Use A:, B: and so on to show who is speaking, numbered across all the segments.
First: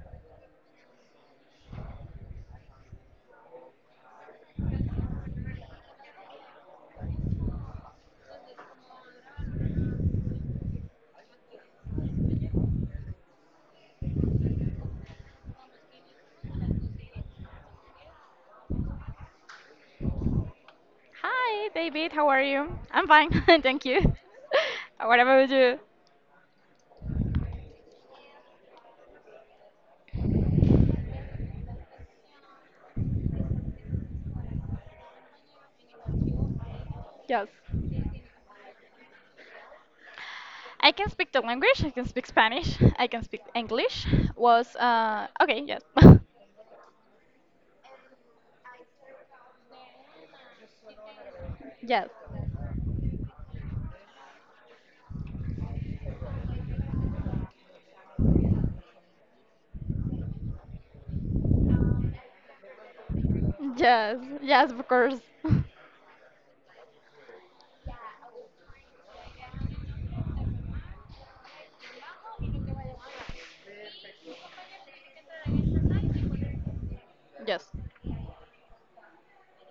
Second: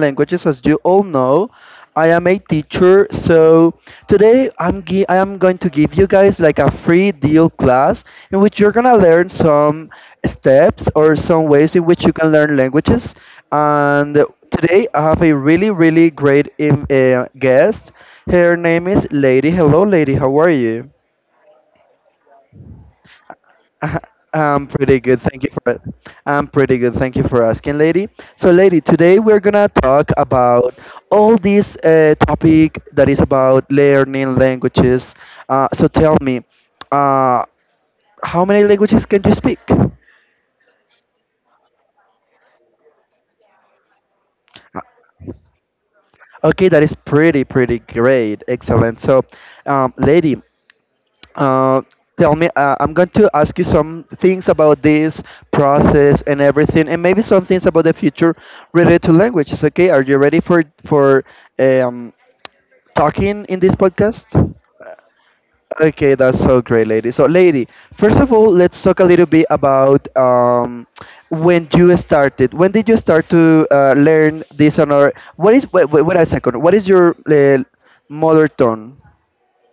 A: languages. As you all know, I am a teacher, so today I am going to give you guys like a free deal class in which you're gonna learn some steps or some ways in which you can learn languages. And today I have a really really great guest. Her name is Lady. Hello, Lady. How are you?
B: Hi, David. How are you? I'm fine. Thank you.
A: I'm pretty good.
B: What
A: Thank you
B: about
A: for
B: you?
A: I'm pretty good. Thank you for asking, lady. So, lady, today we're gonna talk about all this topic that is about learning languages. So, tell me, uh,
B: Yes.
A: how many languages can you speak?
B: I can speak the language. I can speak Spanish. I can speak English. Was okay. Yes.
A: Okay, that is pretty, pretty great. Excellent. So, lady, Uh,
B: Yes.
A: tell me, I'm going to ask you some things about this process and everything, and maybe some things about the future related to languages. Okay, are you ready for um, talking in this
B: Yes.
A: podcast?
B: Yes. Of course.
A: Okay, that's so great, lady. So, lady, first of all, let's talk a little bit about when you started. When did you start to learn this and or what is, wait, wait, wait a second. What is your
B: Yes.
A: mother tongue?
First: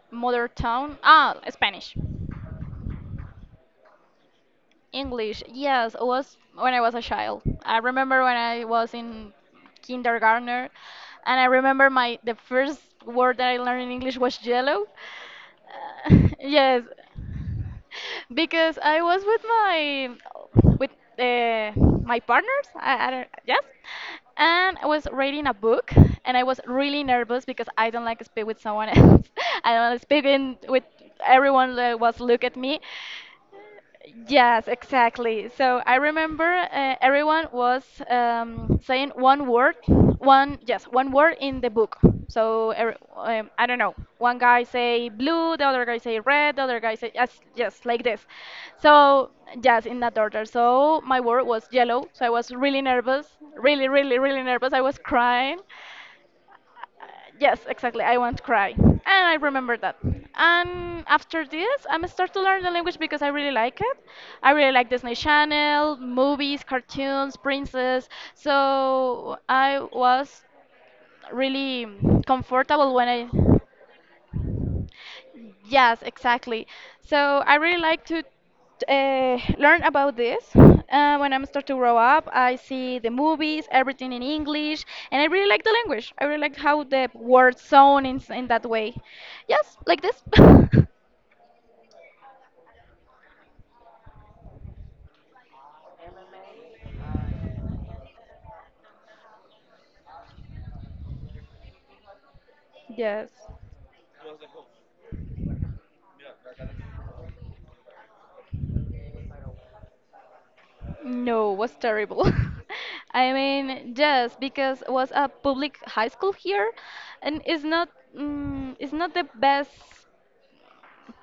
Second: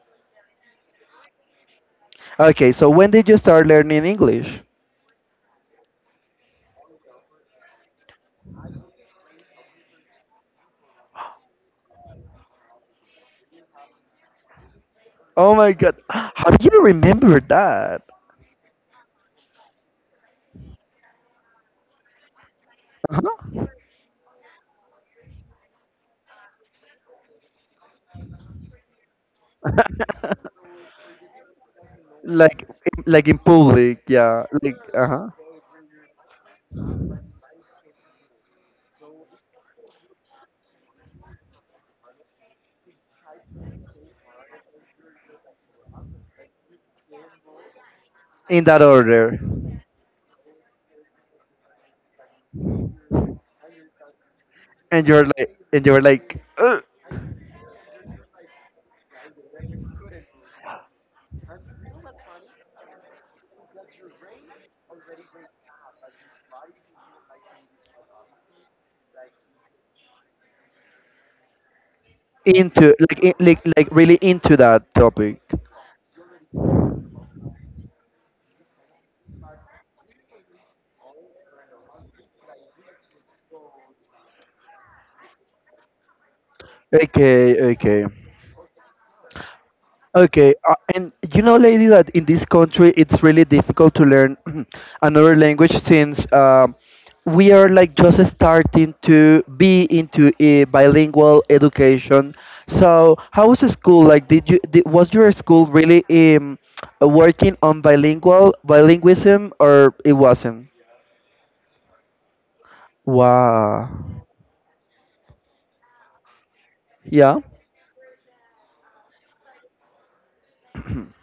B: Mother tongue. Ah, Spanish.
A: Okay, so when did you start learning English?
B: English, yes, it was when I was a child. I remember when I was in kindergarten, and I remember my the first word that I learned in English was yellow.
A: Oh my god. How do you
B: Yes,
A: remember that?
B: because I was with with uh, my partners. I don't, yes,
A: Uh-huh.
B: and I was reading a book, and I was really nervous because I don't like to speak with someone else. I don't like to speak with everyone that was look at
A: like
B: me.
A: like in public, yeah.
B: Yes,
A: Like uh-huh.
B: exactly. So I remember, everyone was, saying one word, one, yes, one word in the book. So I don't know. One guy say blue, the other guy say red, the other guy say yes, yes, like this.
A: In that
B: So
A: order.
B: yes, in that order. So my word was yellow. So I was really nervous, really, really, really nervous. I was
A: And you're like,
B: crying.
A: "Ugh,"
B: Uh, yes, exactly. I want to cry. And I remember that. And after this, I'm start to learn the language because I really like it. I really like Disney Channel, movies, cartoons, princess. So I was really comfortable
A: into
B: when I.
A: like in, like really into that topic.
B: Yes, exactly. So I really like to learn about this. When I'm start to grow up, I see the movies, everything in English, and I really like the language. I really like how the
A: Okay,
B: words sound
A: okay.
B: in that way. Yes, like this.
A: Okay, and you know, lady, that in this country it's really difficult to learn another language since we are like just starting to be into a bilingual education. So,
B: Yes.
A: how was the school like? Was your school really working on bilingualism or it wasn't?
B: No, was terrible. I mean,
A: Wow.
B: yes, because was a public high school here,
A: Yeah.
B: and it's not the best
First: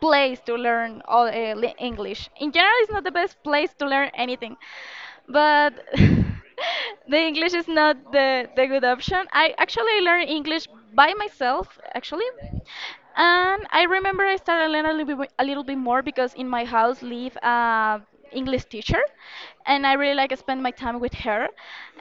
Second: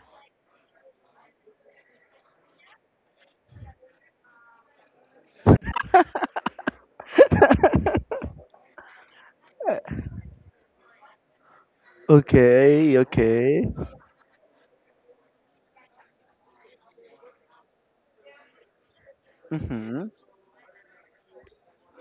B: place to learn all English. In general, it's not the best place to learn anything, but the English is not the good option. I actually learned English by myself, actually.
A: Okay.
B: And
A: Okay.
B: I remember I started learning a little bit more because in my house live English teacher, and I
A: Mhm.
B: really like spend my time with her.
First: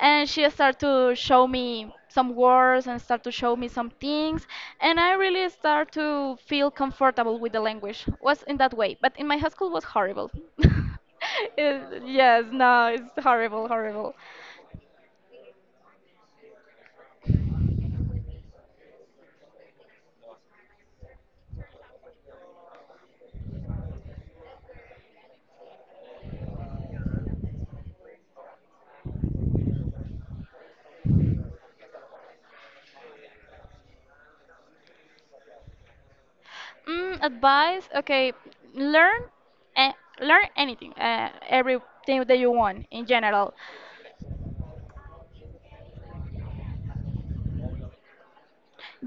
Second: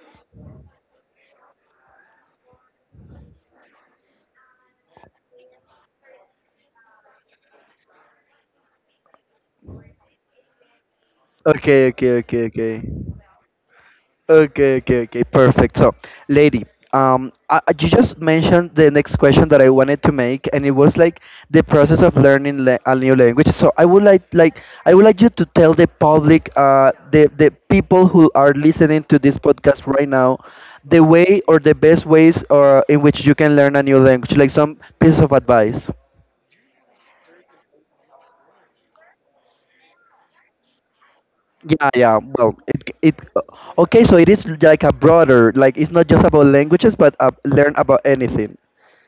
B: And she started to show me some words and start to show me some things, and I really start to feel comfortable with the language. Was in that way, but in my high school was horrible.
A: Okay. Okay.
B: Yes,
A: Okay. Okay.
B: no, it's horrible, horrible.
A: Okay, okay, okay, perfect. So, lady, you just mentioned the next question that I wanted to make, and it was like the process of learning la a new language. So, I would like you to tell the public, the people who are listening to this podcast right now, the way or the best ways or in which you can learn a new language, like some pieces of advice.
B: Advice? Okay, learn, eh, learn anything,
A: Yeah, yeah.
B: everything that you
A: Well, it
B: want in
A: it
B: general.
A: okay. So it is like a broader, like it's not just about languages, but learn about anything.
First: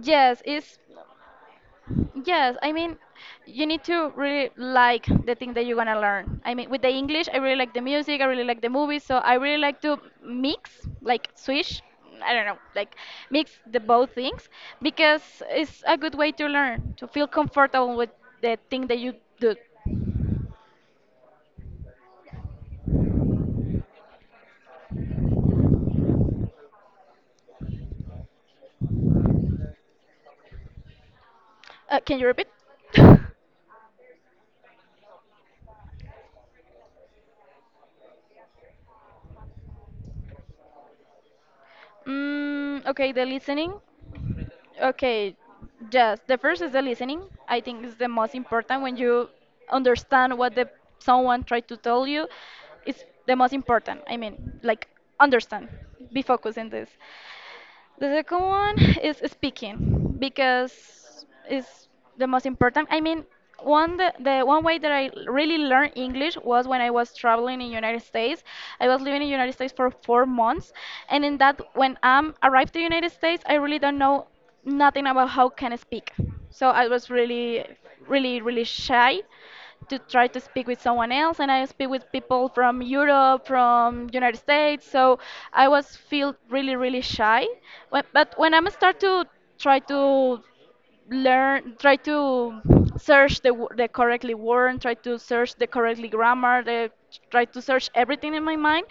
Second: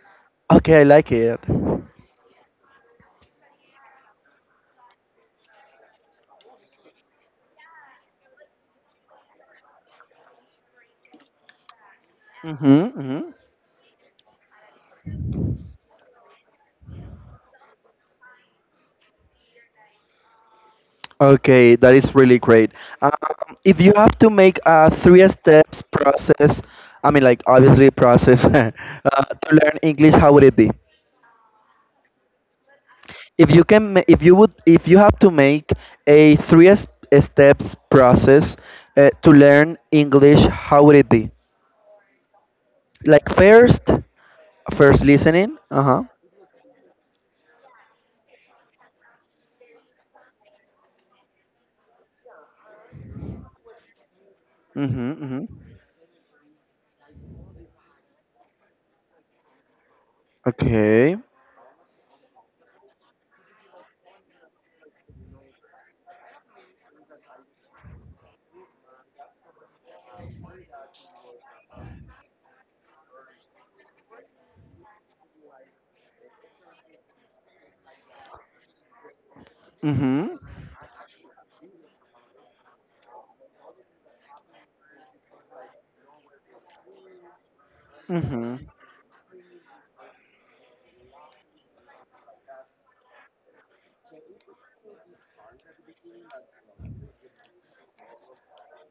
B: Yes, it's.
A: Okay, I like it. Mm-hmm,
B: Yes, I mean, you need to really like the thing that you're gonna learn. I mean, with the English, I really like the music, I really like the movies, so I really like to mix, like switch, I don't know, like
A: mm-hmm.
B: mix the both things because it's a good way to learn, to feel comfortable with the thing that you do.
A: Okay, that is really great. Um, if you have to make a three steps process, I mean, like obviously process to learn English, how would it be?
B: Can you repeat?
A: If you can, ma- if you would, If you have to make a three steps process to learn English, how would it be?
B: Okay, the
A: Like
B: listening.
A: first, first
B: Okay,
A: listening. Uh huh.
B: just the first is the listening. I think is the most important when you understand what the someone tried to tell you. It's the most important. I mean, like
A: Mm-hmm, mm-hmm.
B: understand, be focused in this. The second one is speaking
A: Okay.
B: because it's the most important. I mean, one the one way that I really learned English was when I was traveling in United States. I was living in United States for 4 months, and in that when I am arrived to United States, I really don't know nothing about how can I speak. So I was really, really, really shy to try
A: Mm-hmm.
B: to speak with someone else and I speak with people from Europe, from United States. So I was feel really really shy. But when I'm start to try to try to search the correctly word, try to search the correctly grammar, try to search everything in my mind,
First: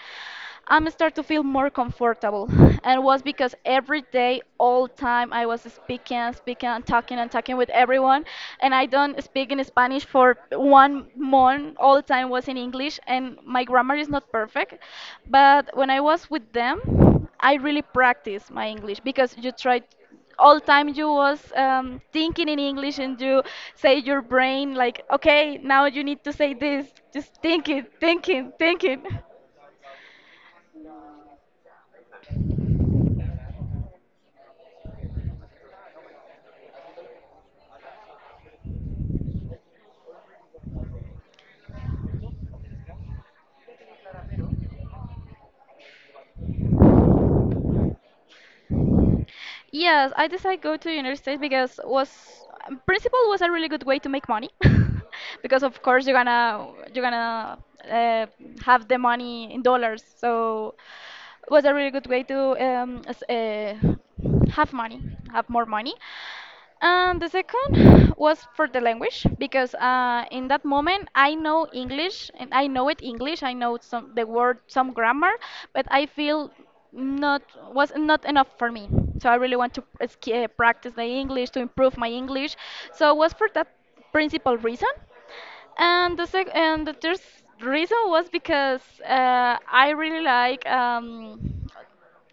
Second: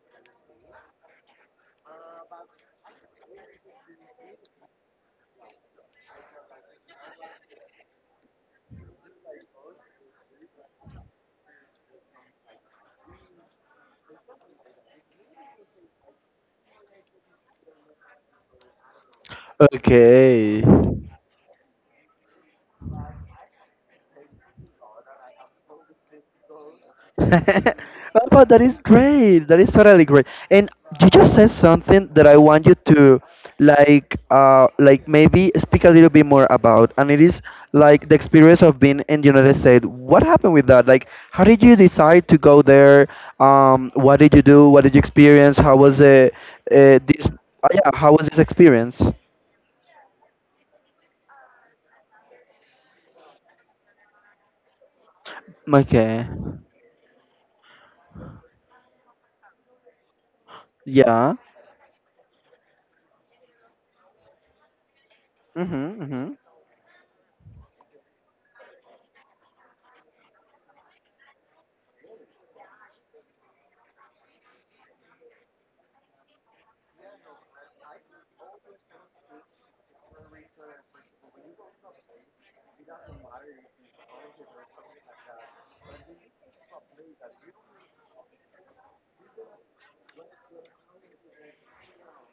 B: I'm starting to feel more comfortable. And was because every day, all time, I was speaking and speaking and talking with everyone. And I don't speak in Spanish for one month. All the time was in English. And my grammar is not perfect. But when I was with them, I really practiced my English because you try all
A: Okay.
B: time you was thinking in English and you say your brain like, okay, now you need to say this. Just thinking,
A: Oh, but
B: thinking,
A: that is
B: thinking.
A: great. That is totally great. And you just said something that I want you to maybe speak a little bit more about, and it is like the experience of being in the United States. What happened with that? Like how did you decide to go there? What did you do? What did you experience? Uh, this yeah, how was this experience?
B: Yes, I decided go to United States because was principal was a really good way to make money, because of course you're
A: Okay.
B: gonna you're gonna uh, have the money in dollars, so
A: Yeah.
B: was a really good way to have have more money.
A: Mm-hmm, mm-hmm.
B: And the second was for the language because in that moment I know English and I know it English. I know some the word, some grammar, but I feel not, was not enough for me. So I really want to practice the English to improve my English. So it was for that principal reason. And the third reason was because I really like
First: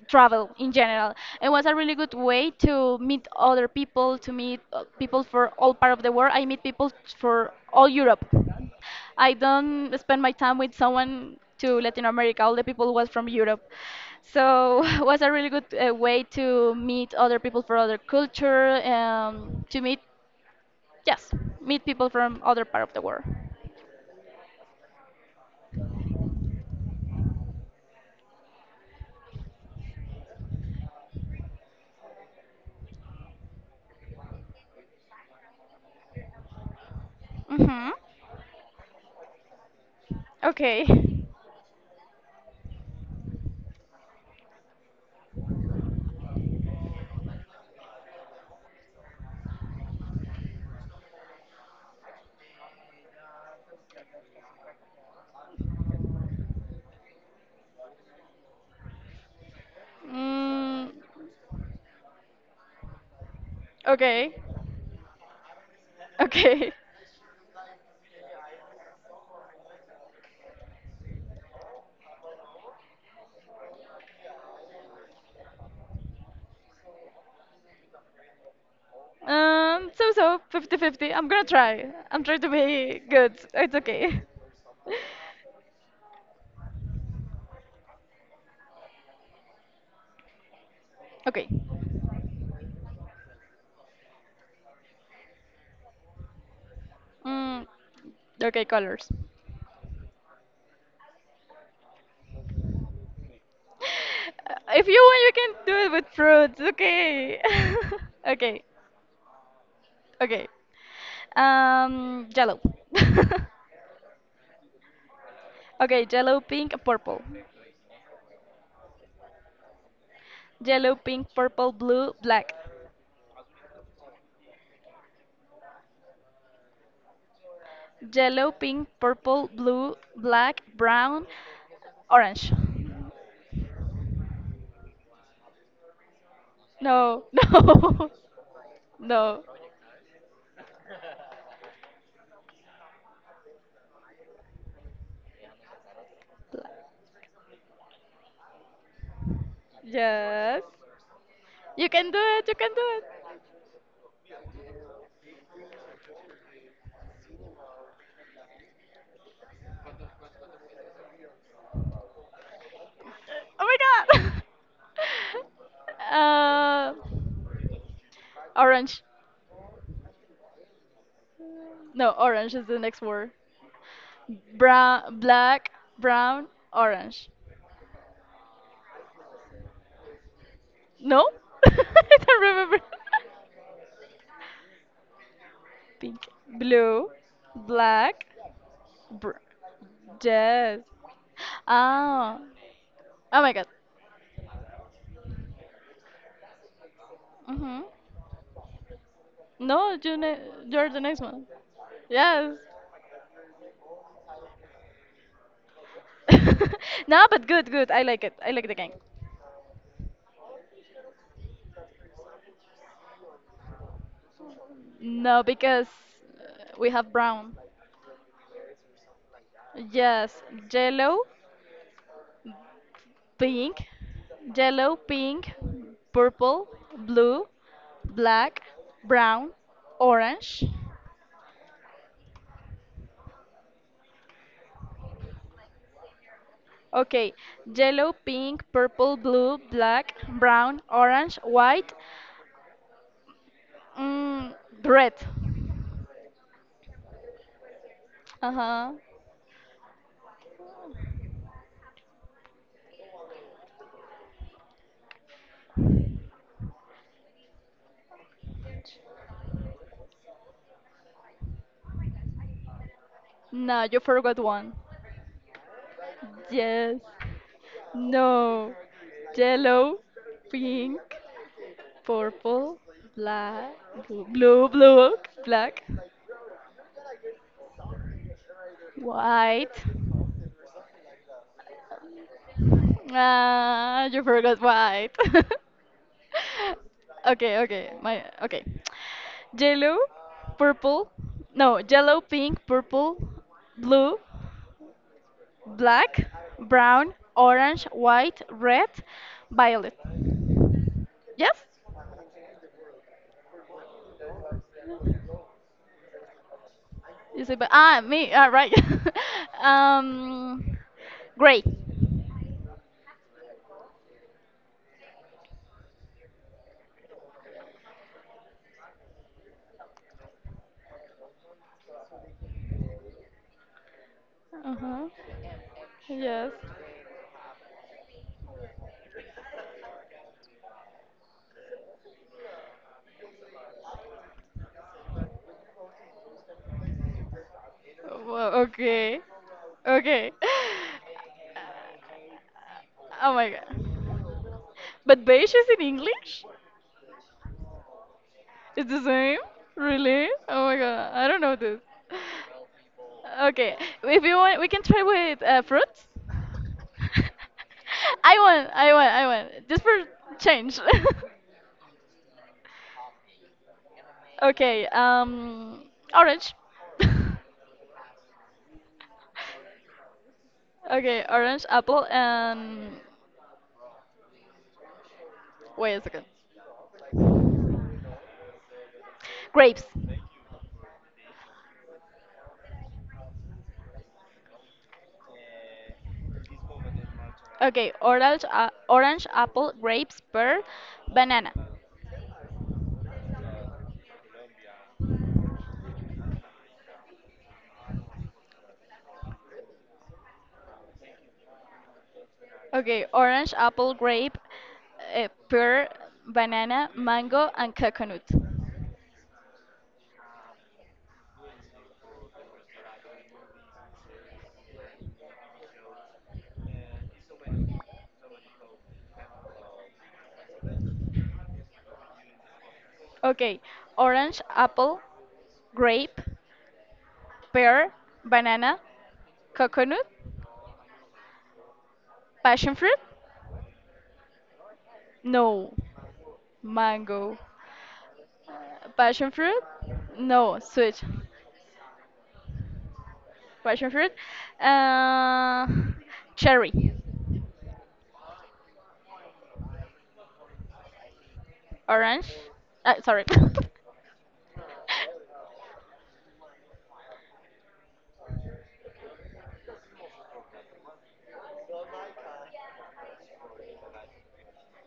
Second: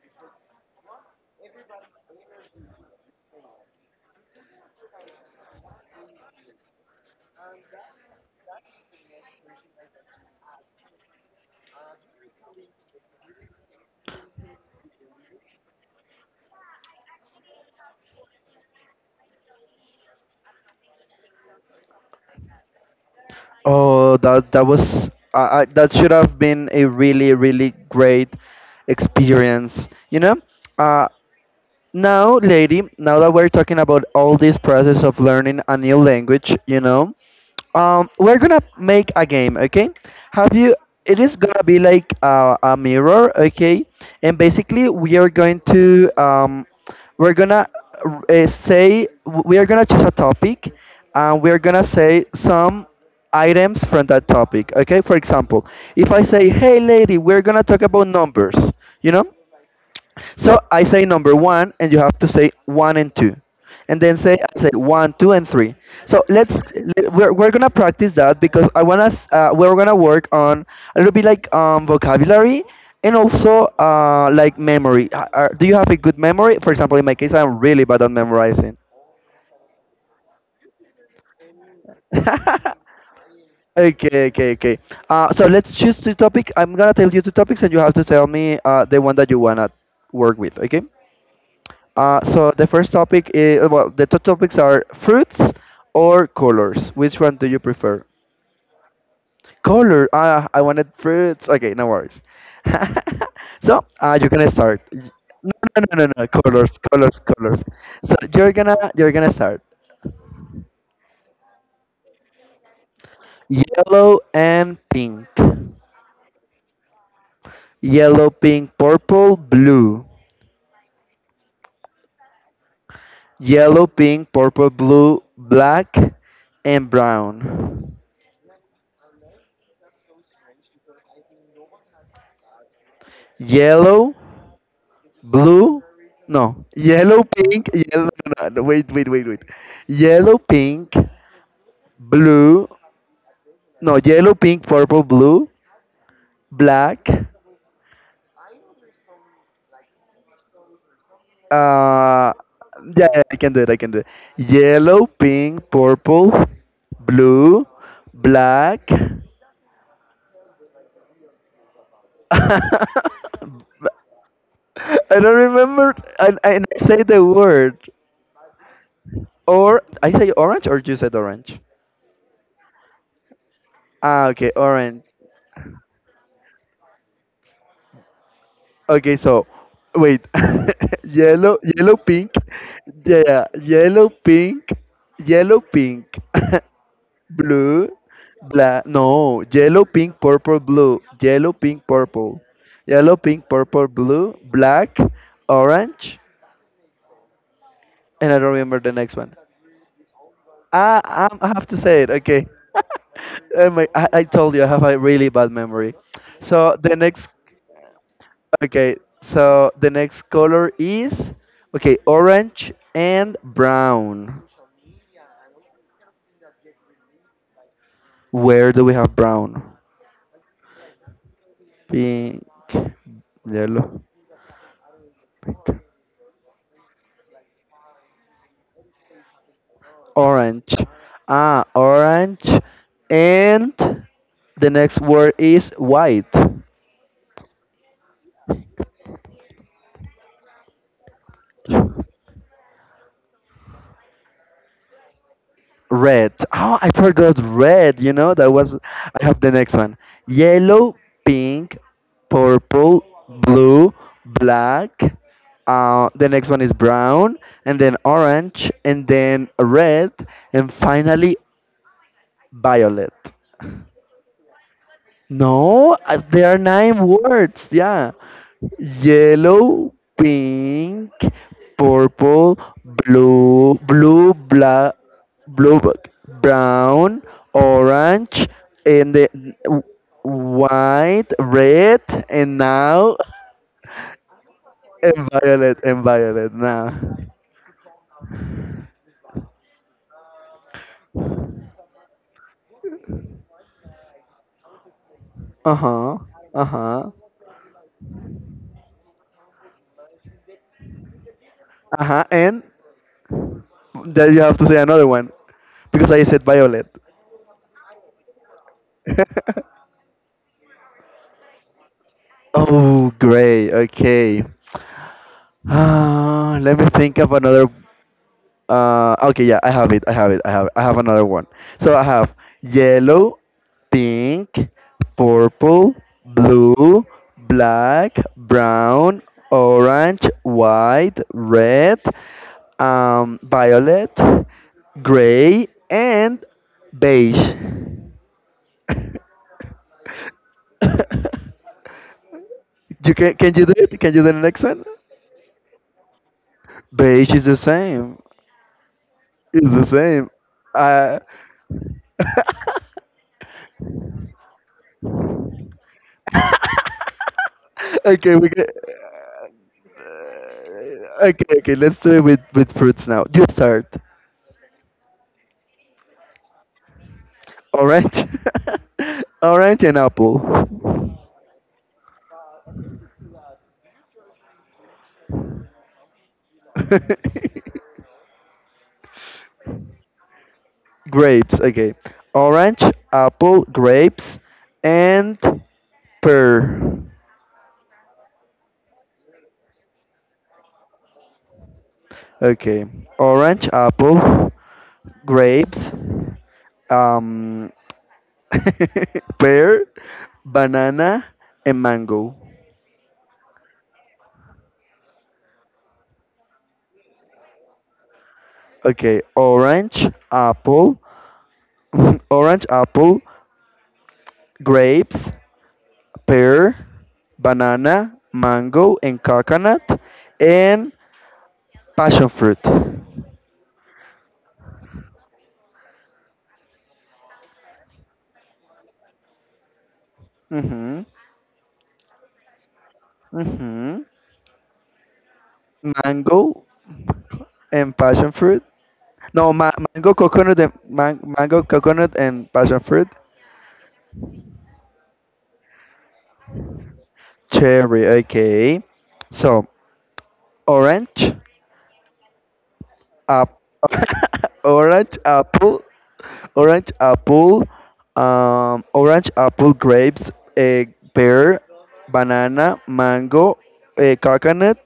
B: travel in general. It was a really good way to meet other people, to meet people for all part of the world. I meet people for all Europe. I don't spend my time with someone to Latin America. All the people was from Europe. So it was a really good way to meet other people for other culture, to yes, meet people from other part of the world.
A: Oh, that was, that should have been a really really great experience. You know, uh, now, lady, now that we're talking about all this process of learning a new language,
B: Hmm.
A: we're gonna make a game, okay? Have you?
B: Okay.
A: It is gonna be like a mirror, okay? And basically, we are going to we're gonna we are gonna choose a topic, and we're gonna say some items from that topic, okay? For example, if I say, "Hey, lady, we're gonna talk about numbers," you know? So I
B: Mm.
A: say number one, and you have to say one and two, and then
B: Okay.
A: say I say one, two, and three. So let's
B: Okay.
A: we're gonna practice that because we're gonna work on a little bit like vocabulary and also like memory. Do you have a good memory? For example, in my case, I'm really bad at memorizing.
B: So, 5050 I'm gonna try. I'm trying to be good. It's okay.
A: Okay, okay, okay. So let's choose two topics. I'm gonna tell you two topics, and you have to tell me the one that you wanna work with. Okay?
B: Okay.
A: So the first topic is, well, the two topics are fruits or colors. Which one do you
B: Mm,
A: prefer?
B: okay, colors.
A: Color. Ah, I wanted fruits. Okay, no worries. So you can start.
B: If you want, you
A: No,
B: can do
A: no,
B: it
A: no, no,
B: with
A: no.
B: fruits.
A: Colors, colors,
B: Okay.
A: colors. So
B: Okay.
A: you're gonna start.
B: Okay. Yellow.
A: Yellow and pink.
B: Okay, yellow, pink, purple.
A: Yellow, pink, purple, blue.
B: Yellow, pink, purple, blue, black.
A: Yellow, pink, purple, blue, black, and brown.
B: Yellow, pink, purple, blue, black, brown, orange.
A: Yellow, blue, no, yellow,
B: No,
A: pink, yellow,
B: no,
A: no, no, no, wait, wait, wait, wait.
B: no.
A: Yellow, pink, blue, no, yellow, pink, purple, blue, black.
B: Yes. You can do
A: uh
B: it, you can do it.
A: yeah, yeah, I can do it, I can do it. Yellow, pink, purple, blue, black. I
B: Oh my
A: don't remember.
B: god!
A: And I say the word,
B: Orange.
A: or I say orange, or you said orange?
B: No, orange is the next word.
A: Ah, okay, orange.
B: Brown, black, brown, orange.
A: Okay, so wait,
B: No?
A: yellow, yellow,
B: I
A: pink,
B: don't remember.
A: yeah, yeah, yellow, pink,
B: Pink, blue,
A: blue,
B: black,
A: black.
B: br-
A: No, yellow, pink, purple,
B: yes.
A: blue,
B: Ah.
A: yellow,
B: Oh
A: pink,
B: my god.
A: purple, blue, black, orange,
B: Mm-hmm.
A: and I don't remember the next one.
B: No, you're the next
A: Ah,
B: one.
A: I have to say it. Okay.
B: Yes.
A: Oh my, I told you I have a really bad memory. So the
B: No,
A: next
B: but good, good. I like it. I like the game.
A: Okay, so the next color is, okay, orange and brown.
B: No, because we have brown.
A: Where do we have brown?
B: Yes, yellow,
A: Pink,
B: pink,
A: yellow,
B: yellow, pink, purple, blue, black, brown, orange.
A: orange. Ah, orange, and the next word is white.
B: Okay, yellow, pink, purple, blue, black, brown, orange, white, mm, red.
A: Red. Oh, I forgot red. You know,
B: Uh
A: that was.
B: huh.
A: I have the next one. Yellow, pink, purple, blue, black. The next one is brown, and then orange, and then red, and finally violet.
B: No, you forgot one.
A: No, there are
B: Yes.
A: nine words. Yeah.
B: No.
A: Yellow,
B: Yellow, pink,
A: pink, purple,
B: purple, black,
A: blue,
B: blue, blue,
A: blue,
B: black,
A: black, brown, orange, and the
B: white.
A: w- white, red, and now,
B: Ah, you forgot white.
A: and violet, and violet now.
B: Okay, okay. My okay. Yellow, purple. No, yellow, pink, purple, blue,
A: Uh-huh.
B: black,
A: Uh-huh.
B: brown, orange, white, red, violet. Yes?
A: Uh-huh. And then you have to say another one because I said violet.
B: You say, but me, right. um, Gray.
A: Oh, great. Okay. Let me think of another. Okay, yeah, I have it. I have it. I have another one. So I have yellow, pink,
B: Uh huh.
A: purple,
B: Yes.
A: blue, black, brown, orange, white, red, violet, gray, and beige.
B: Well, okay. Okay.
A: you
B: Oh my
A: can you do it?
B: god.
A: Can you do the next one?
B: But beige is in English?
A: Beige is the same.
B: It's the same?
A: It's the
B: Really?
A: same.
B: Oh my god.
A: Uh,
B: I don't know this. Okay. If you want, we can try with fruits.
A: okay,
B: I
A: we can.
B: won. I won. I won. Just for change.
A: Okay, okay. Let's do it with fruits now. You start.
B: Okay. Orange.
A: Orange, orange and apple.
B: Okay, orange, apple, and wait a second. Grapes.
A: Grapes. Okay, orange, apple, grapes, and pear.
B: Okay, orange, apple, grapes, pear, banana.
A: Okay, orange, apple, grapes, um, pear, banana, and mango.
B: Okay, orange, apple, grape, pear, banana, mango, and coconut.
A: Okay, orange, apple, orange, apple, grapes, pear, banana, mango, and coconut, and passion fruit.
B: Okay, orange, apple, grape, pear, banana, coconut,
A: Mhm.
B: passion fruit.
A: Mhm.
B: No,
A: Mango
B: mango.
A: and passion fruit.
B: Uh, Passion
A: No,
B: fruit?
A: mango,
B: No,
A: coconut, and
B: switch.
A: mango, coconut, and passion fruit.
B: Passion fruit. Uh, Cherry.
A: Cherry. Okay. So orange,
B: Orange. Sorry.
A: App, orange apple, orange apple, orange apple, grapes, eh, pear, banana, mango, coconut,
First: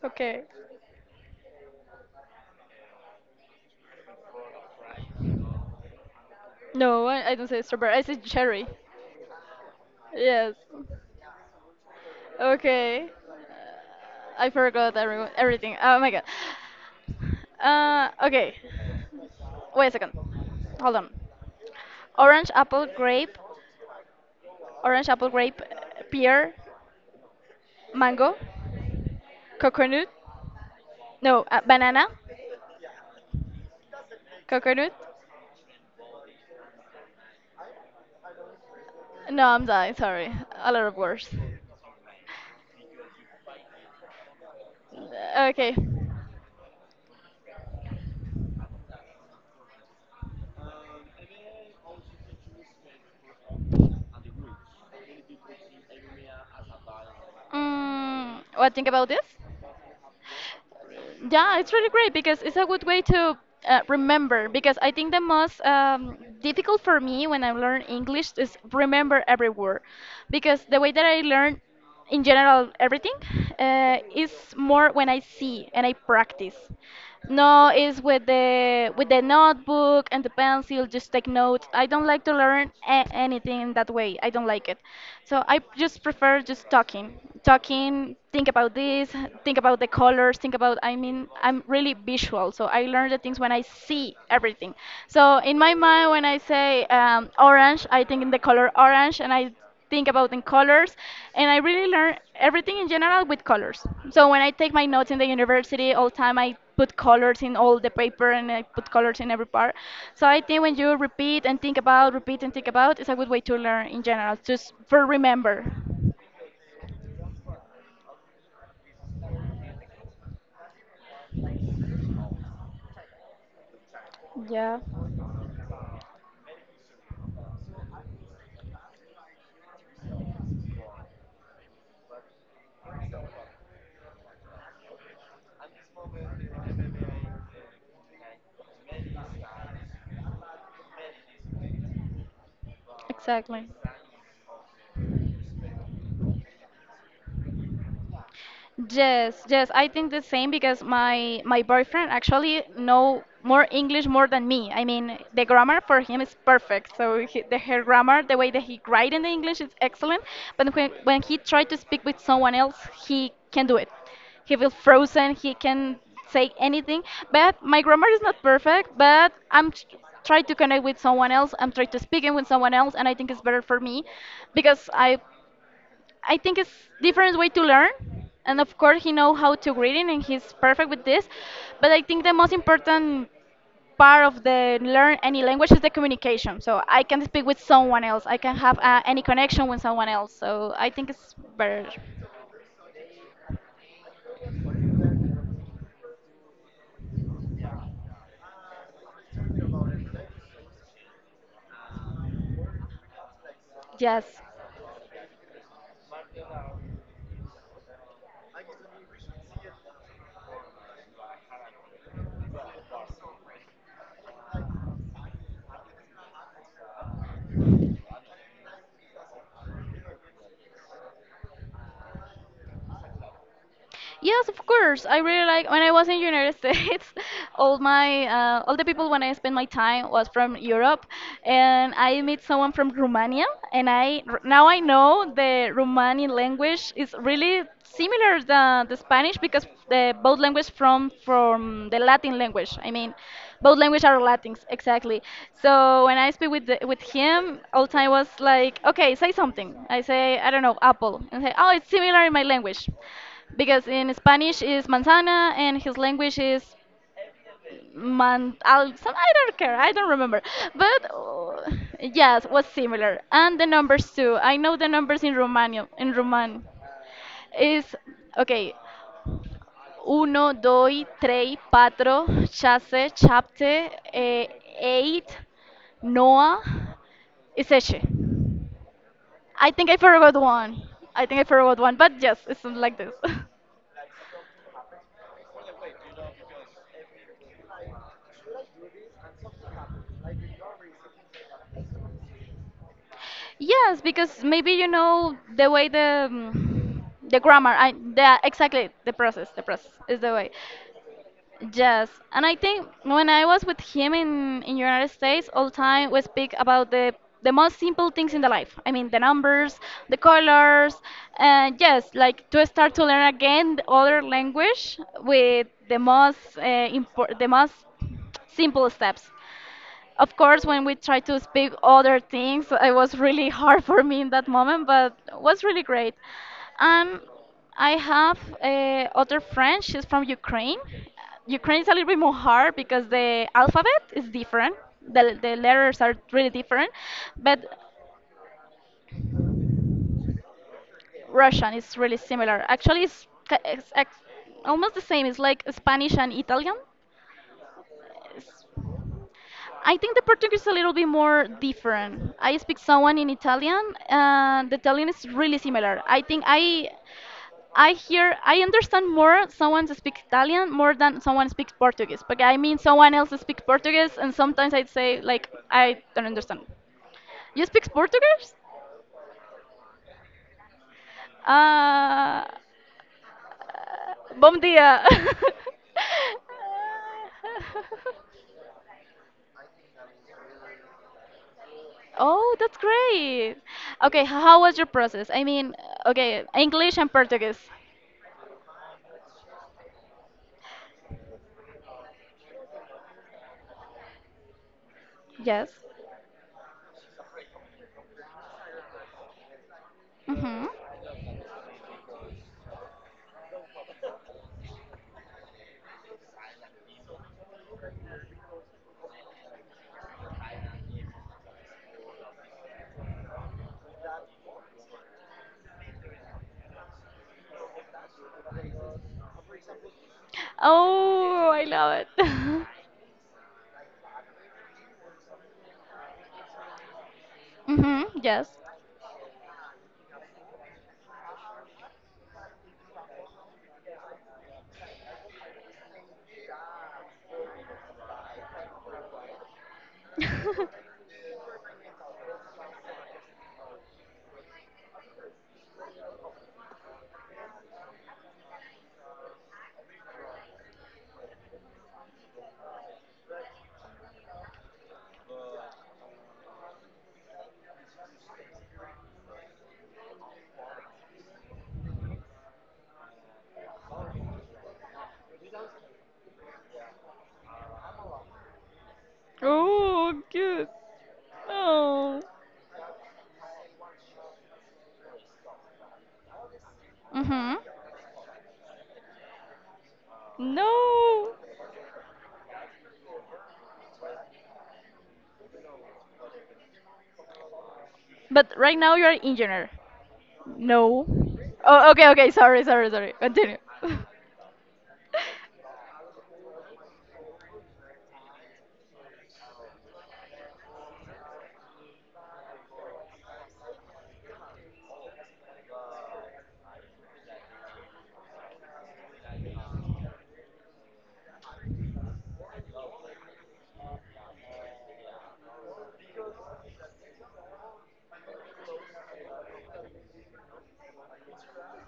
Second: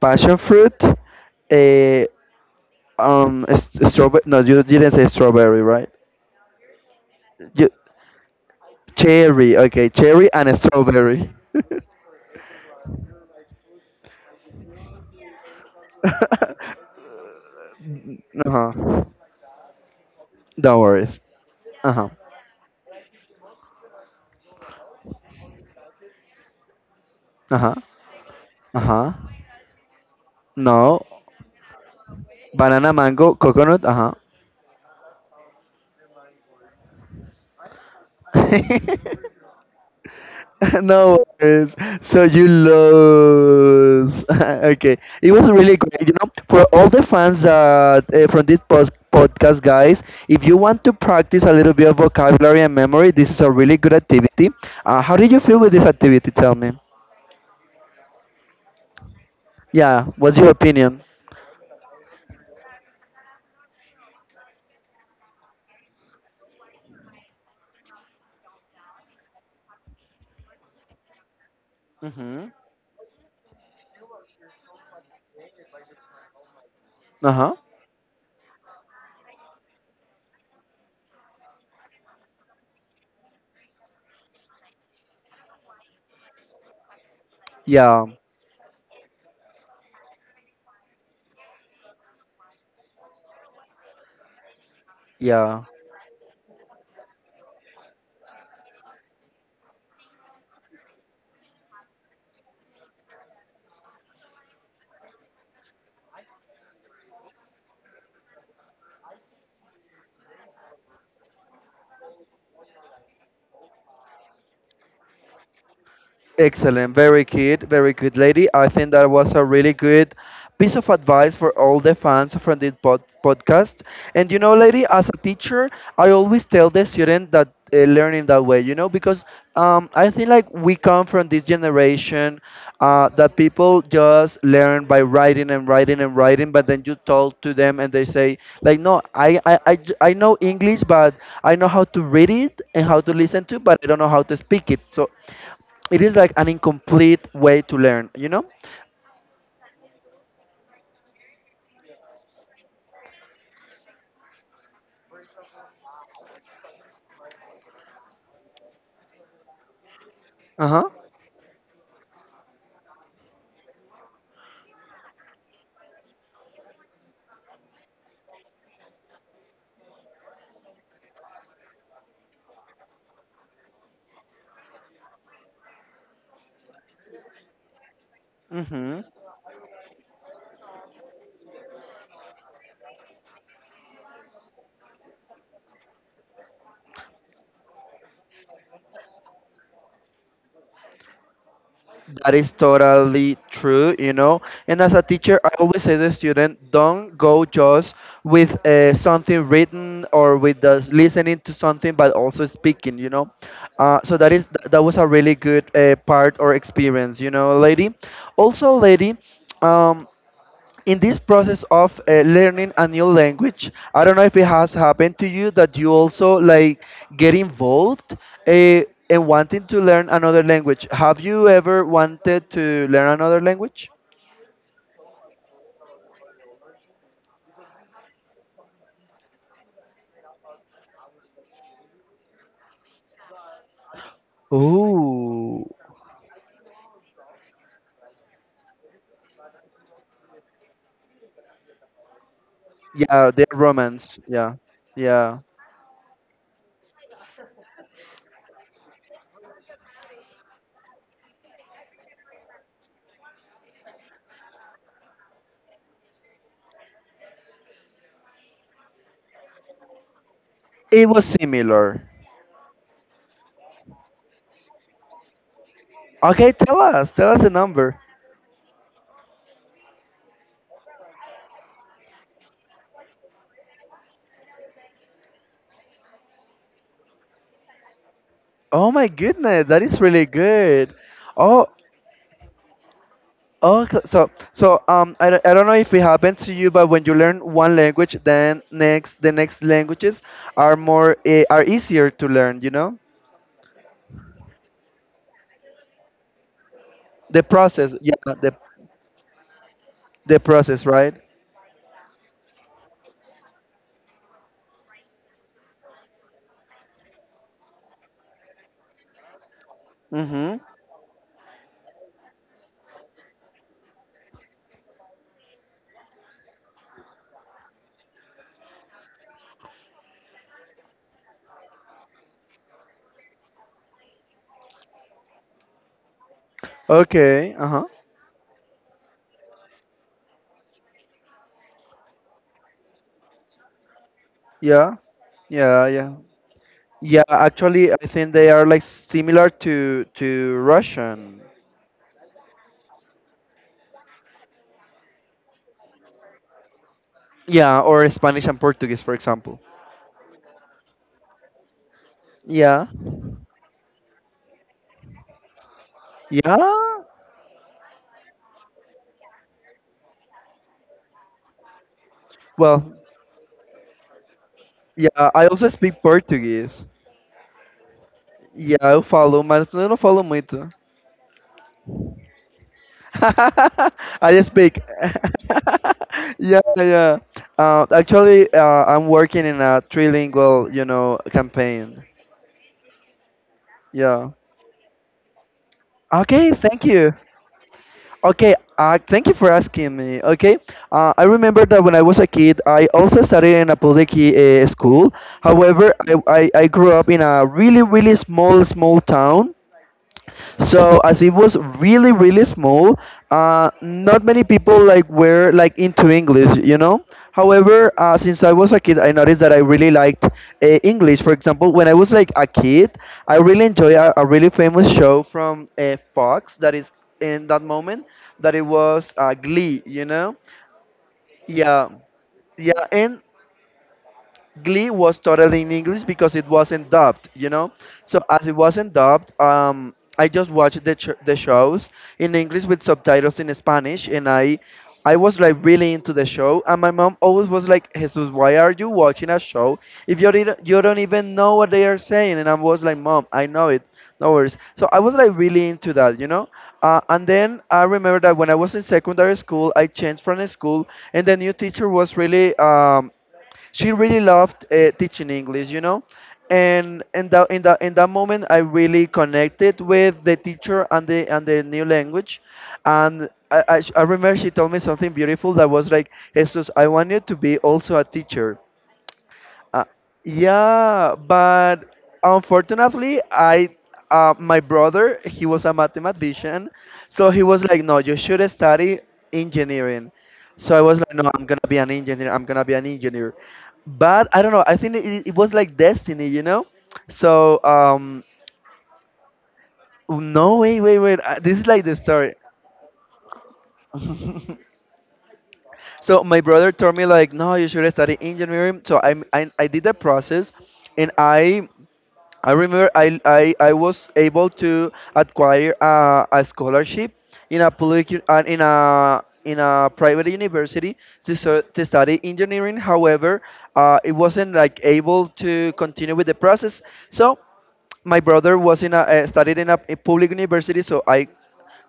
A: passion
B: Okay.
A: fruit, eh, um, strawberry. No, you didn't say strawberry, right?
B: No, I don't say
A: You,
B: strawberry. I say cherry.
A: cherry. Okay, cherry
B: Yes.
A: and strawberry.
B: Okay. I forgot everyone, everything. Oh my god. Okay.
A: Uh-huh.
B: Wait a second.
A: Don't
B: Hold
A: worry.
B: on.
A: Uh huh.
B: Orange, apple, grape. Orange, apple, grape, pear,
A: Uh huh.
B: mango,
A: Uh huh.
B: coconut.
A: No.
B: No, banana,
A: Banana, mango, coconut. Uh huh.
B: coconut. No, I'm dying. Sorry. A lot of
A: No
B: words.
A: worries. So you lose. Okay. It was
B: Okay.
A: really great. You know, for all the fans that from this podcast, guys, if you want to practice a little bit of vocabulary and memory, this is a really good activity. How did you feel with this activity? Tell me.
B: What think about this?
A: Yeah. What's your opinion?
B: Yeah, it's really great because it's a good way to remember. Because I think the most difficult for me when I learn English is remember every word, because the way that I learn in
A: Mm-hmm.
B: general everything is more when I see and I practice.
A: Uh huh.
B: No, it's with the notebook and the pencil. Just take notes. I don't like to learn a anything in that way. I don't like it. So I just prefer just talking,
A: Yeah.
B: talking. Think about this. Think about the colors. Think about. I mean, I'm really visual, so I learn the things when I see everything. So in
A: Yeah.
B: my mind, when I say orange, I think in the color orange, and I think about in colors. And I really learn everything in general with colors. So when I take my notes in the university, all time I put colors in all the paper, and I put colors in every part. So I think when you repeat and think about, it's a good way to learn in general, just for remember.
A: Excellent, very good, very good, lady. I think that was a really good piece of advice for all the fans from this podcast. And you know,
B: Yeah,
A: lady, as a teacher, I always tell the student that learning that way, because I think like we come from this generation that people just learn by writing and writing and writing, but then you talk to them and they say, like, no, I know English, but I know how to read it and how to listen to,
B: exactly.
A: but I don't know how to speak it. So it is like an incomplete way to learn, you know?
B: Yes, yes, I think the same because my boyfriend actually know more English more than me. I mean, the grammar for him is perfect. So he, the her grammar, the way that he write in the English is excellent.
A: Uh
B: But
A: huh.
B: when he try to speak with someone else, he can do it. He feels frozen. He can say anything. But my grammar is not perfect. But try to connect with someone else. I'm trying to speak in with someone else, and I think it's better for me because I think it's different way to learn. And of
A: Hmm.
B: course, he know how to reading, and he's perfect with this. But I think the most important part of the learn any language is the communication. So I can speak with someone else. I can have any connection with someone else. So I think it's better.
A: That is totally true, you know. And as a teacher, I always say to the student, don't go just with something written or with the listening to something, but also speaking, you know. So
B: Yes.
A: that is that was a really good part or experience, you know, lady. Also, lady. Um, in this process of learning a new language, I don't know if it has happened to you that you also like get involved, uh, in wanting to learn another language. Have you ever wanted to learn another language?
B: Yes, of course. I really like when I was in United States, all my all the people when I spent my time was from Europe, and I met someone from Romania, and now I know
A: Oh,
B: the Romanian language is really similar the Spanish because the both language from the Latin language. I mean,
A: yeah, they're
B: both language
A: romance,
B: are
A: yeah.
B: Latins exactly.
A: Yeah,
B: So when I speak with the, with him, all time was like, okay, say something. I say I don't know apple, and say oh it's similar in my language because in Spanish is manzana and his language is man. I'll, some, I don't care. I don't remember. But
A: it was similar.
B: Yes, was similar. And the numbers too. I know the numbers in Romanian. In
A: Okay,
B: Roman
A: tell us, tell us a
B: is
A: number.
B: okay. Uno, doi, trei, patro, chase, chapte, eight, noa, iseche.
A: Oh my goodness,
B: I
A: that
B: think I
A: is really
B: forgot one.
A: good.
B: I think I
A: Oh.
B: forgot one, but yes, it's something like this.
A: Okay, so, I don't know if it happened to you, but when you learn one language, then next the next languages are more are easier to learn. You know
B: Yes, because maybe you know the way the
A: the
B: grammar, I,
A: process, yeah,
B: the
A: the
B: exactly the process is the
A: the
B: way.
A: process, right?
B: Yes, and I think when I was with him in United States, all the time we speak about the most simple things in the life. I mean, the numbers, the
A: Mm-hmm.
B: colors, and yes, like to start to learn again the other language with the most impor the most simple steps. Of course, when we tried to speak other things, it was really hard for me in that moment, but was really great. Um,
A: Okay. Uh huh.
B: I have other friend. She's from Ukraine. Ukraine is a little bit more hard because the alphabet is different.
A: Yeah.
B: The
A: Yeah.
B: letters
A: Yeah.
B: are really different,
A: Yeah.
B: but
A: Actually, I think they are like similar to Russian.
B: Russian is really similar. Actually, it's, ca- it's, ex- Almost the same. It's like Spanish and Italian.
A: Yeah, or Spanish and Portuguese, for example.
B: I think the Portuguese is a little bit more different. I speak
A: Yeah.
B: someone in Italian, and the Italian is really similar.
A: Yeah.
B: I hear, I understand more someone that speaks Italian more than someone speaks Portuguese. But I mean,
A: Well,
B: someone else that speaks Portuguese, and sometimes I'd say
A: yeah. I
B: like
A: also speak
B: I don't understand.
A: Portuguese.
B: You speak Portuguese?
A: E aí eu falo, mas eu não falo muito.
B: Uh,
A: I just
B: Bom
A: speak.
B: dia.
A: Yeah, yeah. Actually, I'm working in a trilingual, you know, campaign.
B: Oh, that's great. Okay,
A: Yeah.
B: how was your process? I mean, okay,
A: Okay, thank
B: English and
A: you.
B: Portuguese.
A: Okay, thank you for asking me. Okay, I remember that when I was a kid, I also studied in a public school.
B: Yes.
A: However, I grew up in a really, really small, small town.
B: Mhm.
A: So as it was really really small, not many people like were like into English, you know. However, since I was a kid, I noticed that I really liked English. For example, when I was like a kid, I really enjoy a really famous show from Fox that is in that moment that it was Glee, you know.
B: Oh, I
A: Yeah,
B: love it.
A: yeah, and Glee was totally in English because it wasn't dubbed, you know.
B: Mhm.
A: So as
B: Yes.
A: it wasn't dubbed, I just watched the the shows in English with subtitles in Spanish, and I was like really into the show. And my mom always was like, "Jesus, why are you watching a show if you don't even know what they are saying?" And I was like, "Mom, I know it, no worries." So I was like really into that, you know. And then I remember that when I was in secondary school, I changed from a school, and the new teacher was really she really loved teaching English, you know. And in that moment, I really connected with the teacher and the new language. And I remember she told me something beautiful that was like, Jesus, I want you to be also a teacher, uh,
B: Oh, cute.
A: yeah, but
B: Oh,
A: unfortunately, I my brother, he was a mathematician, so he
B: Mhm.
A: was like, "No, you should study engineering." So I was like, "No,
B: No.
A: I'm gonna be an engineer. I'm gonna be an engineer." But I don't know. I think it was like destiny, you know. So
B: But right now you're an engineer.
A: no, wait, wait,
B: No.
A: wait. This is like
B: Oh,
A: the
B: okay, okay.
A: story.
B: Sorry, sorry, sorry. Continue.
A: So my brother told me like, no, you should study engineering. So I did the process, and I remember I was able to acquire a scholarship in a public in a private university to, so, to study engineering. However, it wasn't like able to continue with the process. So my brother was in a studied in a public university, so I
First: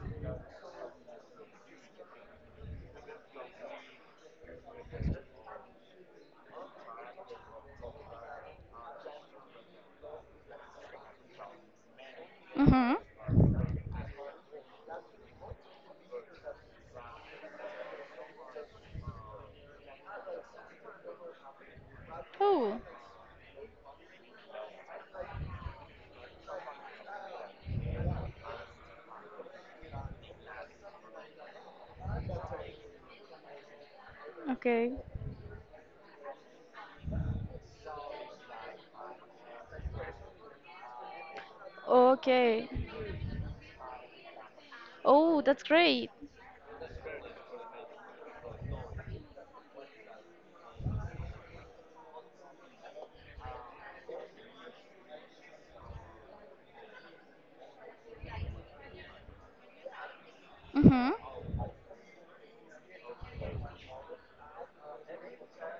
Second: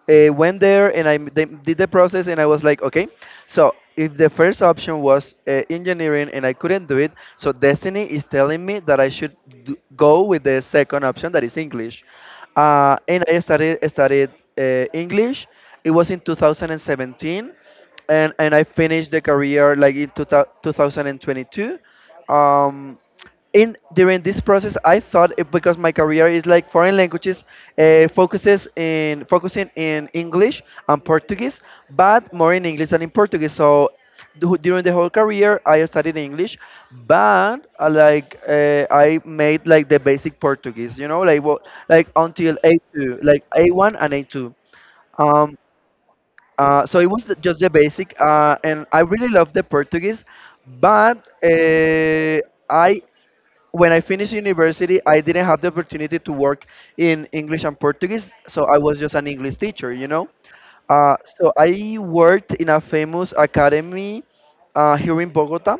A: went there and they did the process, and I was like, okay, so if the first option was engineering and I couldn't do it, so destiny is telling me that I should d go with the second option that is English,
B: Mhm.
A: and I started studied English. It was in 2017, and I finished the career like in 2000 2022.
B: Oh.
A: Um, in during this process, I thought it, because my career is like foreign languages, focuses in focusing in English and Portuguese, but more in English than in Portuguese. So during
B: Okay.
A: the whole career, I studied English, but like I made like the basic Portuguese, you know, like what like until
B: Okay.
A: A2, like A1 and A2.
B: Oh, that's great.
A: So it was just the basic, and I really love the Portuguese, but uh, I when I finished university, I didn't have the opportunity to work in English and Portuguese, so I was just an English teacher, you know.
B: Mhm.
A: So I worked in a famous academy here in Bogota,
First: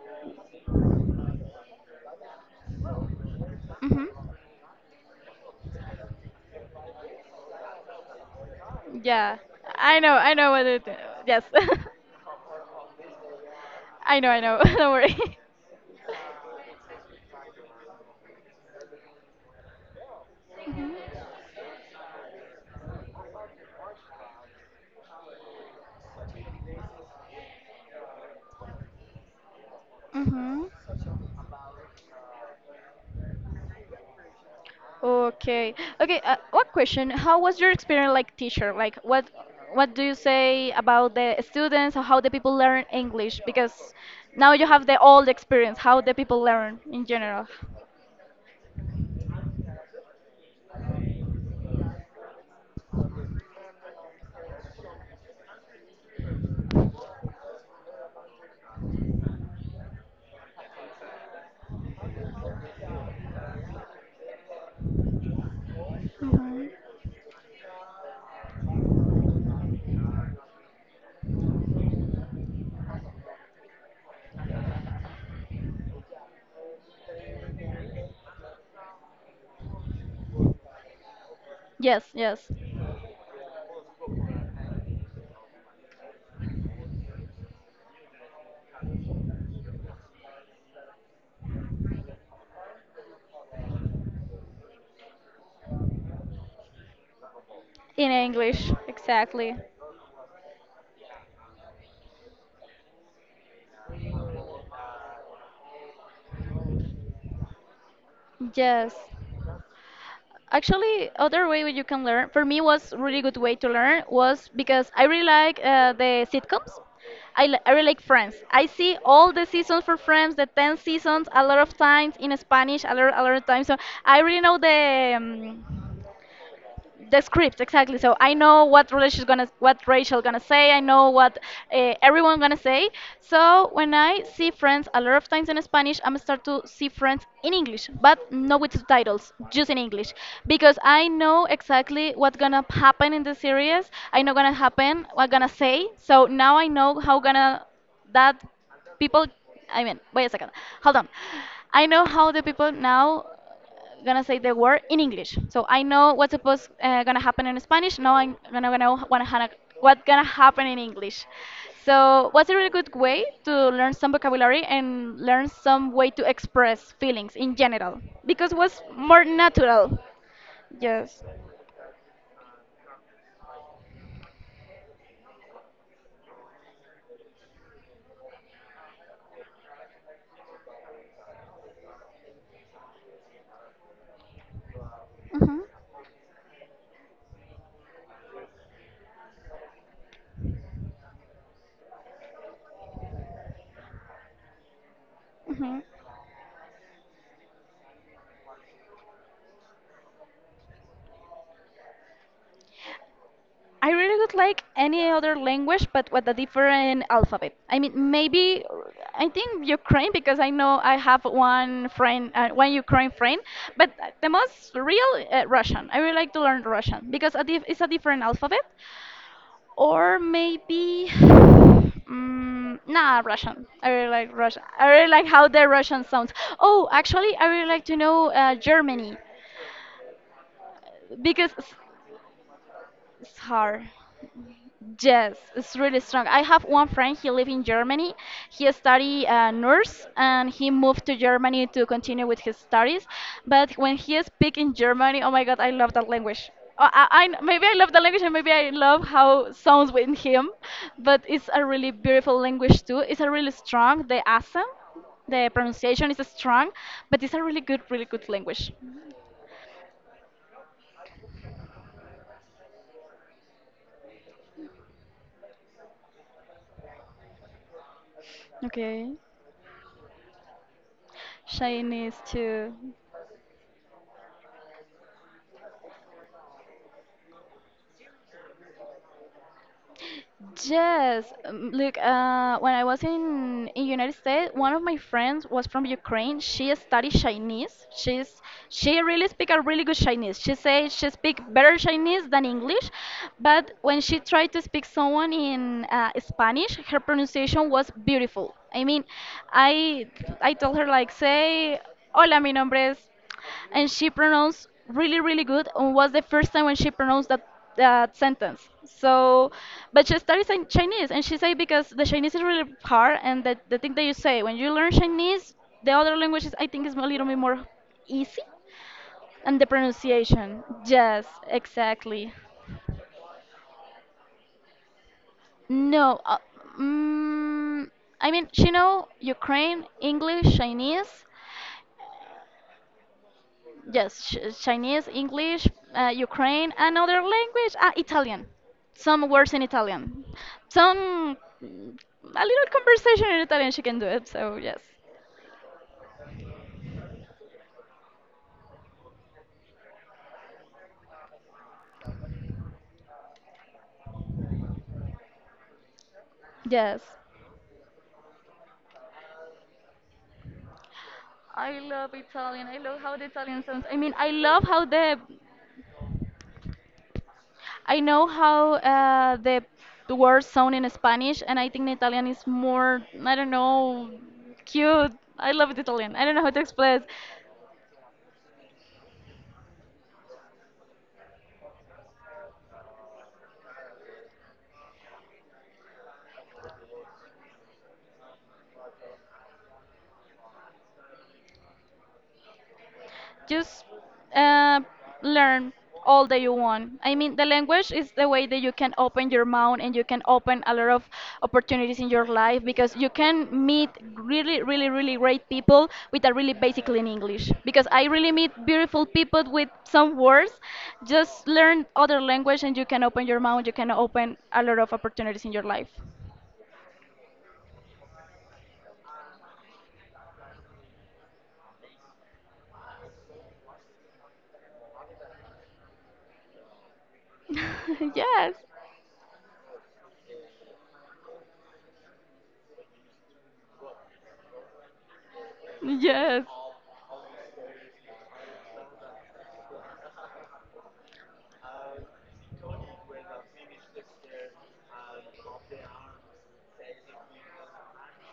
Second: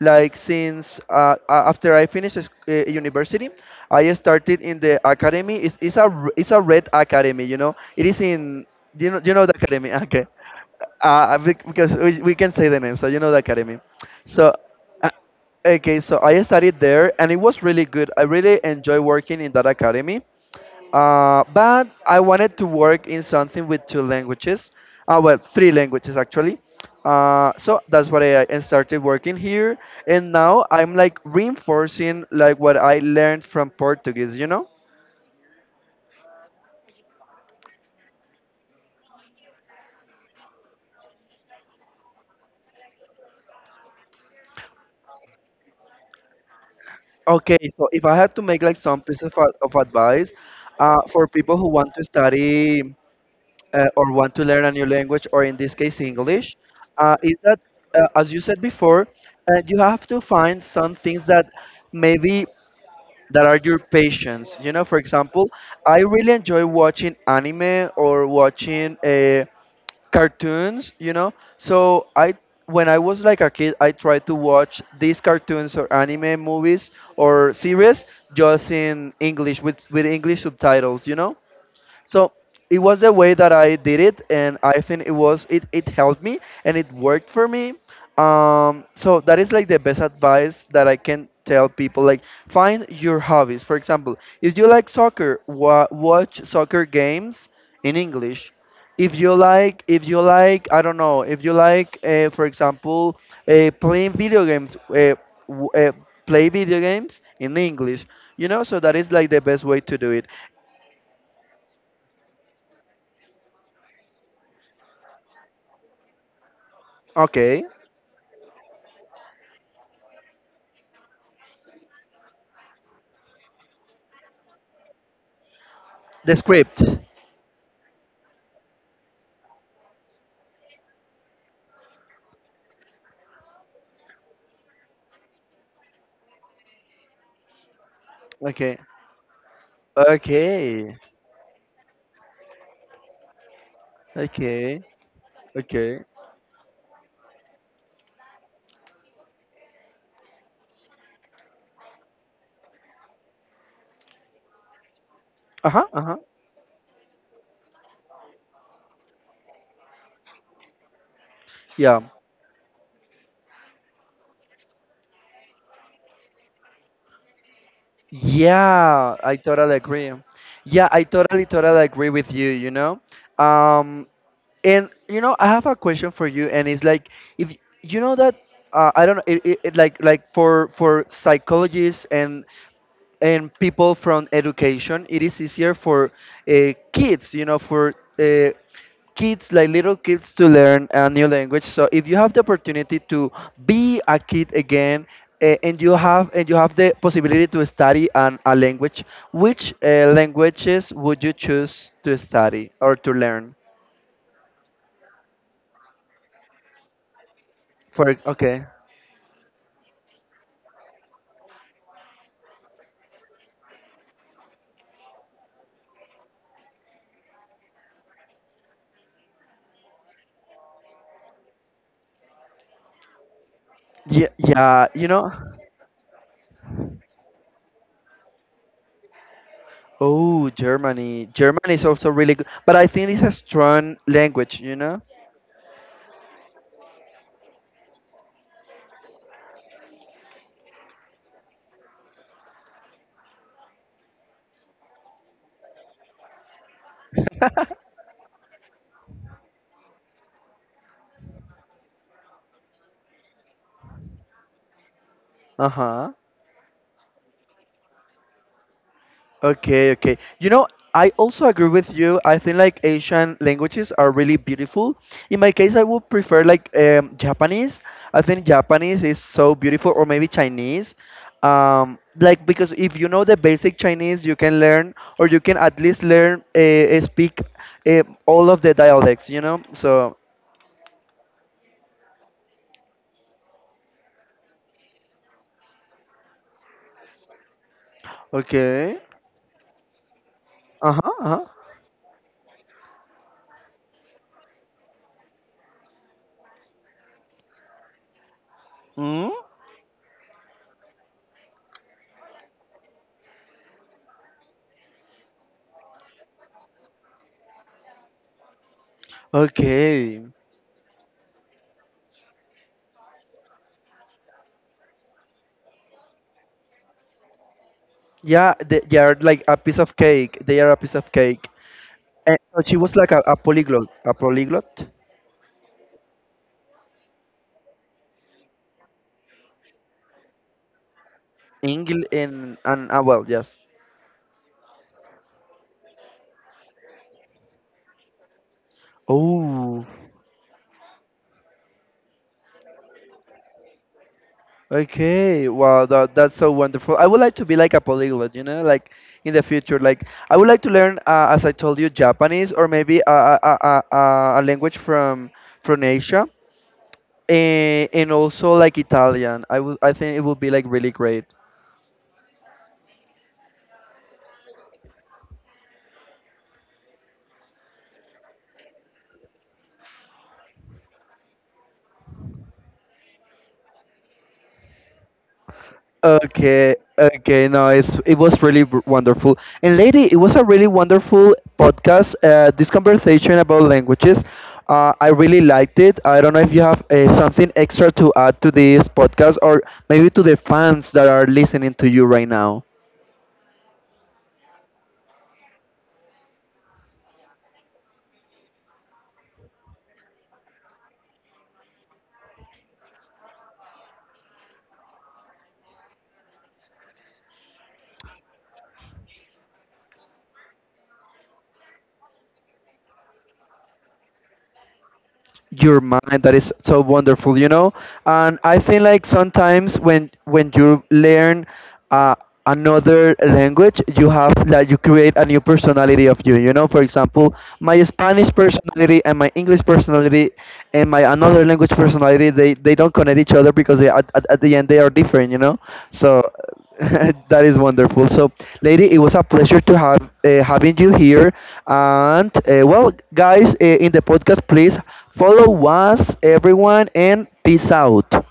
A: like since after I finished university,
B: Hmm.
A: I started in the academy. It's a it's a red academy, you know. It is in, do you know, do you
B: Yeah,
A: know the academy? Okay,
B: I know what it. Yes,
A: because we can say the name, so you know the academy.
B: I know, I
A: So
B: know. Don't
A: uh,
B: worry.
A: okay, so I studied there, and it was really good. I really enjoy working in that academy. But I wanted to work in something with two languages, well, three languages actually. So that's what I started working here, and now
B: Mm-hmm.
A: I'm like reinforcing like what I learned from Portuguese, you know?
B: Okay. Okay. One question. How was your experience like teacher? Like what do you say about the students or how the people learn English? Because now you have the old experience, how the people learn in general.
A: Okay, so if I had to make like some piece of, of advice for people who want to study or want to learn a new language, or in this case English, is that as you said before, you have to find some things that maybe that are your passions. You know, for example, I really enjoy
B: Hmm.
A: watching anime or watching cartoons. You know, so I when I was like a kid, I tried to watch these cartoons or anime movies or series just in English with English subtitles. You know,
B: Yes,
A: so
B: yes.
A: it was the way that I did it, and I think it helped me and it worked for me. So that is like the best advice that I can tell people. Like, find your hobbies. For example, if you like soccer, watch soccer games in
B: In
A: English.
B: English, exactly.
A: If you like, I don't know, if you like, for example, playing video games, w- uh, play video games in English. You know, so
B: Yes.
A: that is like the best way to do it.
B: Actually, other way you can learn for me was really good way to learn was because I really like the sitcoms.
A: Okay.
B: I really like Friends. I see all the seasons for Friends, the 10 seasons, a lot of times in Spanish, a lot of times. So I really know
A: The script.
B: the script exactly. So I know what Rachel gonna say. I know what everyone gonna say. So when I see Friends a lot of times in Spanish, I'm start to see Friends in English but not with
A: Okay.
B: subtitles, just in English, because
A: Okay.
B: I know exactly what's gonna happen in the series. I know gonna
A: Okay.
B: happen what gonna say.
A: Okay.
B: So now I know how gonna that people, I mean, wait a second, hold on, I know how the people now gonna say the word in English. So
A: Uh
B: I
A: huh. Uh
B: know
A: huh.
B: what's supposed gonna happen in Spanish. Now I'm what's gonna happen in English.
A: Yeah.
B: So what's a really good way to learn some vocabulary and learn some way to express feelings in general because what's
A: Yeah,
B: more
A: I totally
B: natural.
A: agree. Yeah, I
B: Yes.
A: totally, totally agree with you, you know. Um. And you know, I have a question for you, and it's like, if you know that, I don't know, it like for psychologists and people from education, it is
B: Mhm.
A: easier for kids, you know, for uh, kids, like little kids, to learn a new language. So if you have the opportunity to be a kid again,
B: Mhm.
A: and you have the possibility to study a language, which languages would you choose to study or to learn?
B: I really would like any other language, but with a different alphabet. I mean,
A: For okay,
B: maybe I think Ukraine because I know I have one friend, one Ukraine friend. But the most real Russian. I would like to learn Russian because it's a different alphabet. Or maybe, Russian. I really
A: yeah,
B: like Russian.
A: yeah,
B: I really
A: you
B: like
A: know.
B: how the Russian sounds. Oh, actually, I really like to know Germany
A: Oh, Germany.
B: because
A: German is also really good, but I think it's a
B: it's hard.
A: strong language, you know?
B: Yes, it's really strong. I have one friend, he lives in Germany. He studied nurse and he moved to Germany to continue with his studies. But when he speak in Germany, oh my God, I love that language. Maybe I love the language and maybe I love how it sounds with him, but it's a really beautiful language too. It's a really strong, the accent, the pronunciation
A: Uh-huh.
B: is strong, but it's a really good, really good language.
A: Okay, okay. You know, I also agree with you. I think like Asian languages are really beautiful. In my case, I would prefer like Japanese. I think Japanese
B: Okay.
A: is so beautiful, or maybe Chinese.
B: Chinese
A: Like, because
B: too.
A: if you know the basic Chinese, you can learn, or you can at least learn speak all of the dialects. You know. So
B: Yes, look, when I was in United States, one of my friends was from Ukraine. She studied Chinese.
A: okay.
B: She really speak a really good Chinese. She
A: Uh
B: says
A: huh.
B: she
A: Uh-huh.
B: speak
A: Uh-huh.
B: better Chinese than English, but when she tried to speak someone in Spanish, her pronunciation was beautiful. I mean,
A: Mm?
B: I I told her like say, "Hola, mi nombre es," and she pronounced really really good and was the first time when she pronounced that that sentence. So but she
A: Okay.
B: studies in Chinese and she said because the Chinese is really hard and the thing that you say when you learn Chinese, the other languages I think is a little bit more easy.
A: Yeah, they are like a
B: And the
A: piece of cake. They
B: pronunciation,
A: are a piece of
B: yes,
A: cake.
B: exactly.
A: So she was like a polyglot,
B: no mm, I mean she know Ukraine, English, Chinese.
A: English and well, yes.
B: Yes, Chinese, English, Ukraine, another language, ah, Italian. Some words in
A: Oh,
B: Italian. Some, mm, a little conversation in Italian, she can do it, so yes.
A: okay. Wow, that that's so wonderful. I would like to be like a polyglot, you know, like in the future. Like, I would like to learn, as I told you, Japanese or maybe a language from Asia,
B: Yes.
A: and also like Italian. I think it would be like really great.
B: I love Italian. I love how the Italian sounds. I mean, I love how the, I know how the words sound in Spanish, and I think the Italian is more, I don't know, cute. I love the Italian. I don't know how to
A: Okay,
B: express.
A: okay, no, it's it was really wonderful. And lady, it was a really wonderful podcast. This conversation about languages, I really liked it. I don't know if you have something extra to add to this podcast, or maybe to the fans that are listening to you right now.
B: Just uh, learn all that you want. I mean, the language is the way that you can open your mind and you can open a lot of opportunities in your life because you can meet really, really, really great people with a really basically in English. Because I really meet beautiful people with some words. Just learn other language and you can open your mind. You can open a lot of opportunities in your
A: Your
B: life.
A: mind, that is so wonderful, you know. And I think like sometimes when you learn uh, another language, you have like you create a new personality of you, you know. For example, my Spanish
B: Yes,
A: personality and my English personality and my another language personality, they don't connect each other, because they at the end they are different, you know. So
B: yes.
A: that is wonderful. So, lady, it was a pleasure to have having you here. And well, guys, in the podcast, please follow us, everyone, and peace out.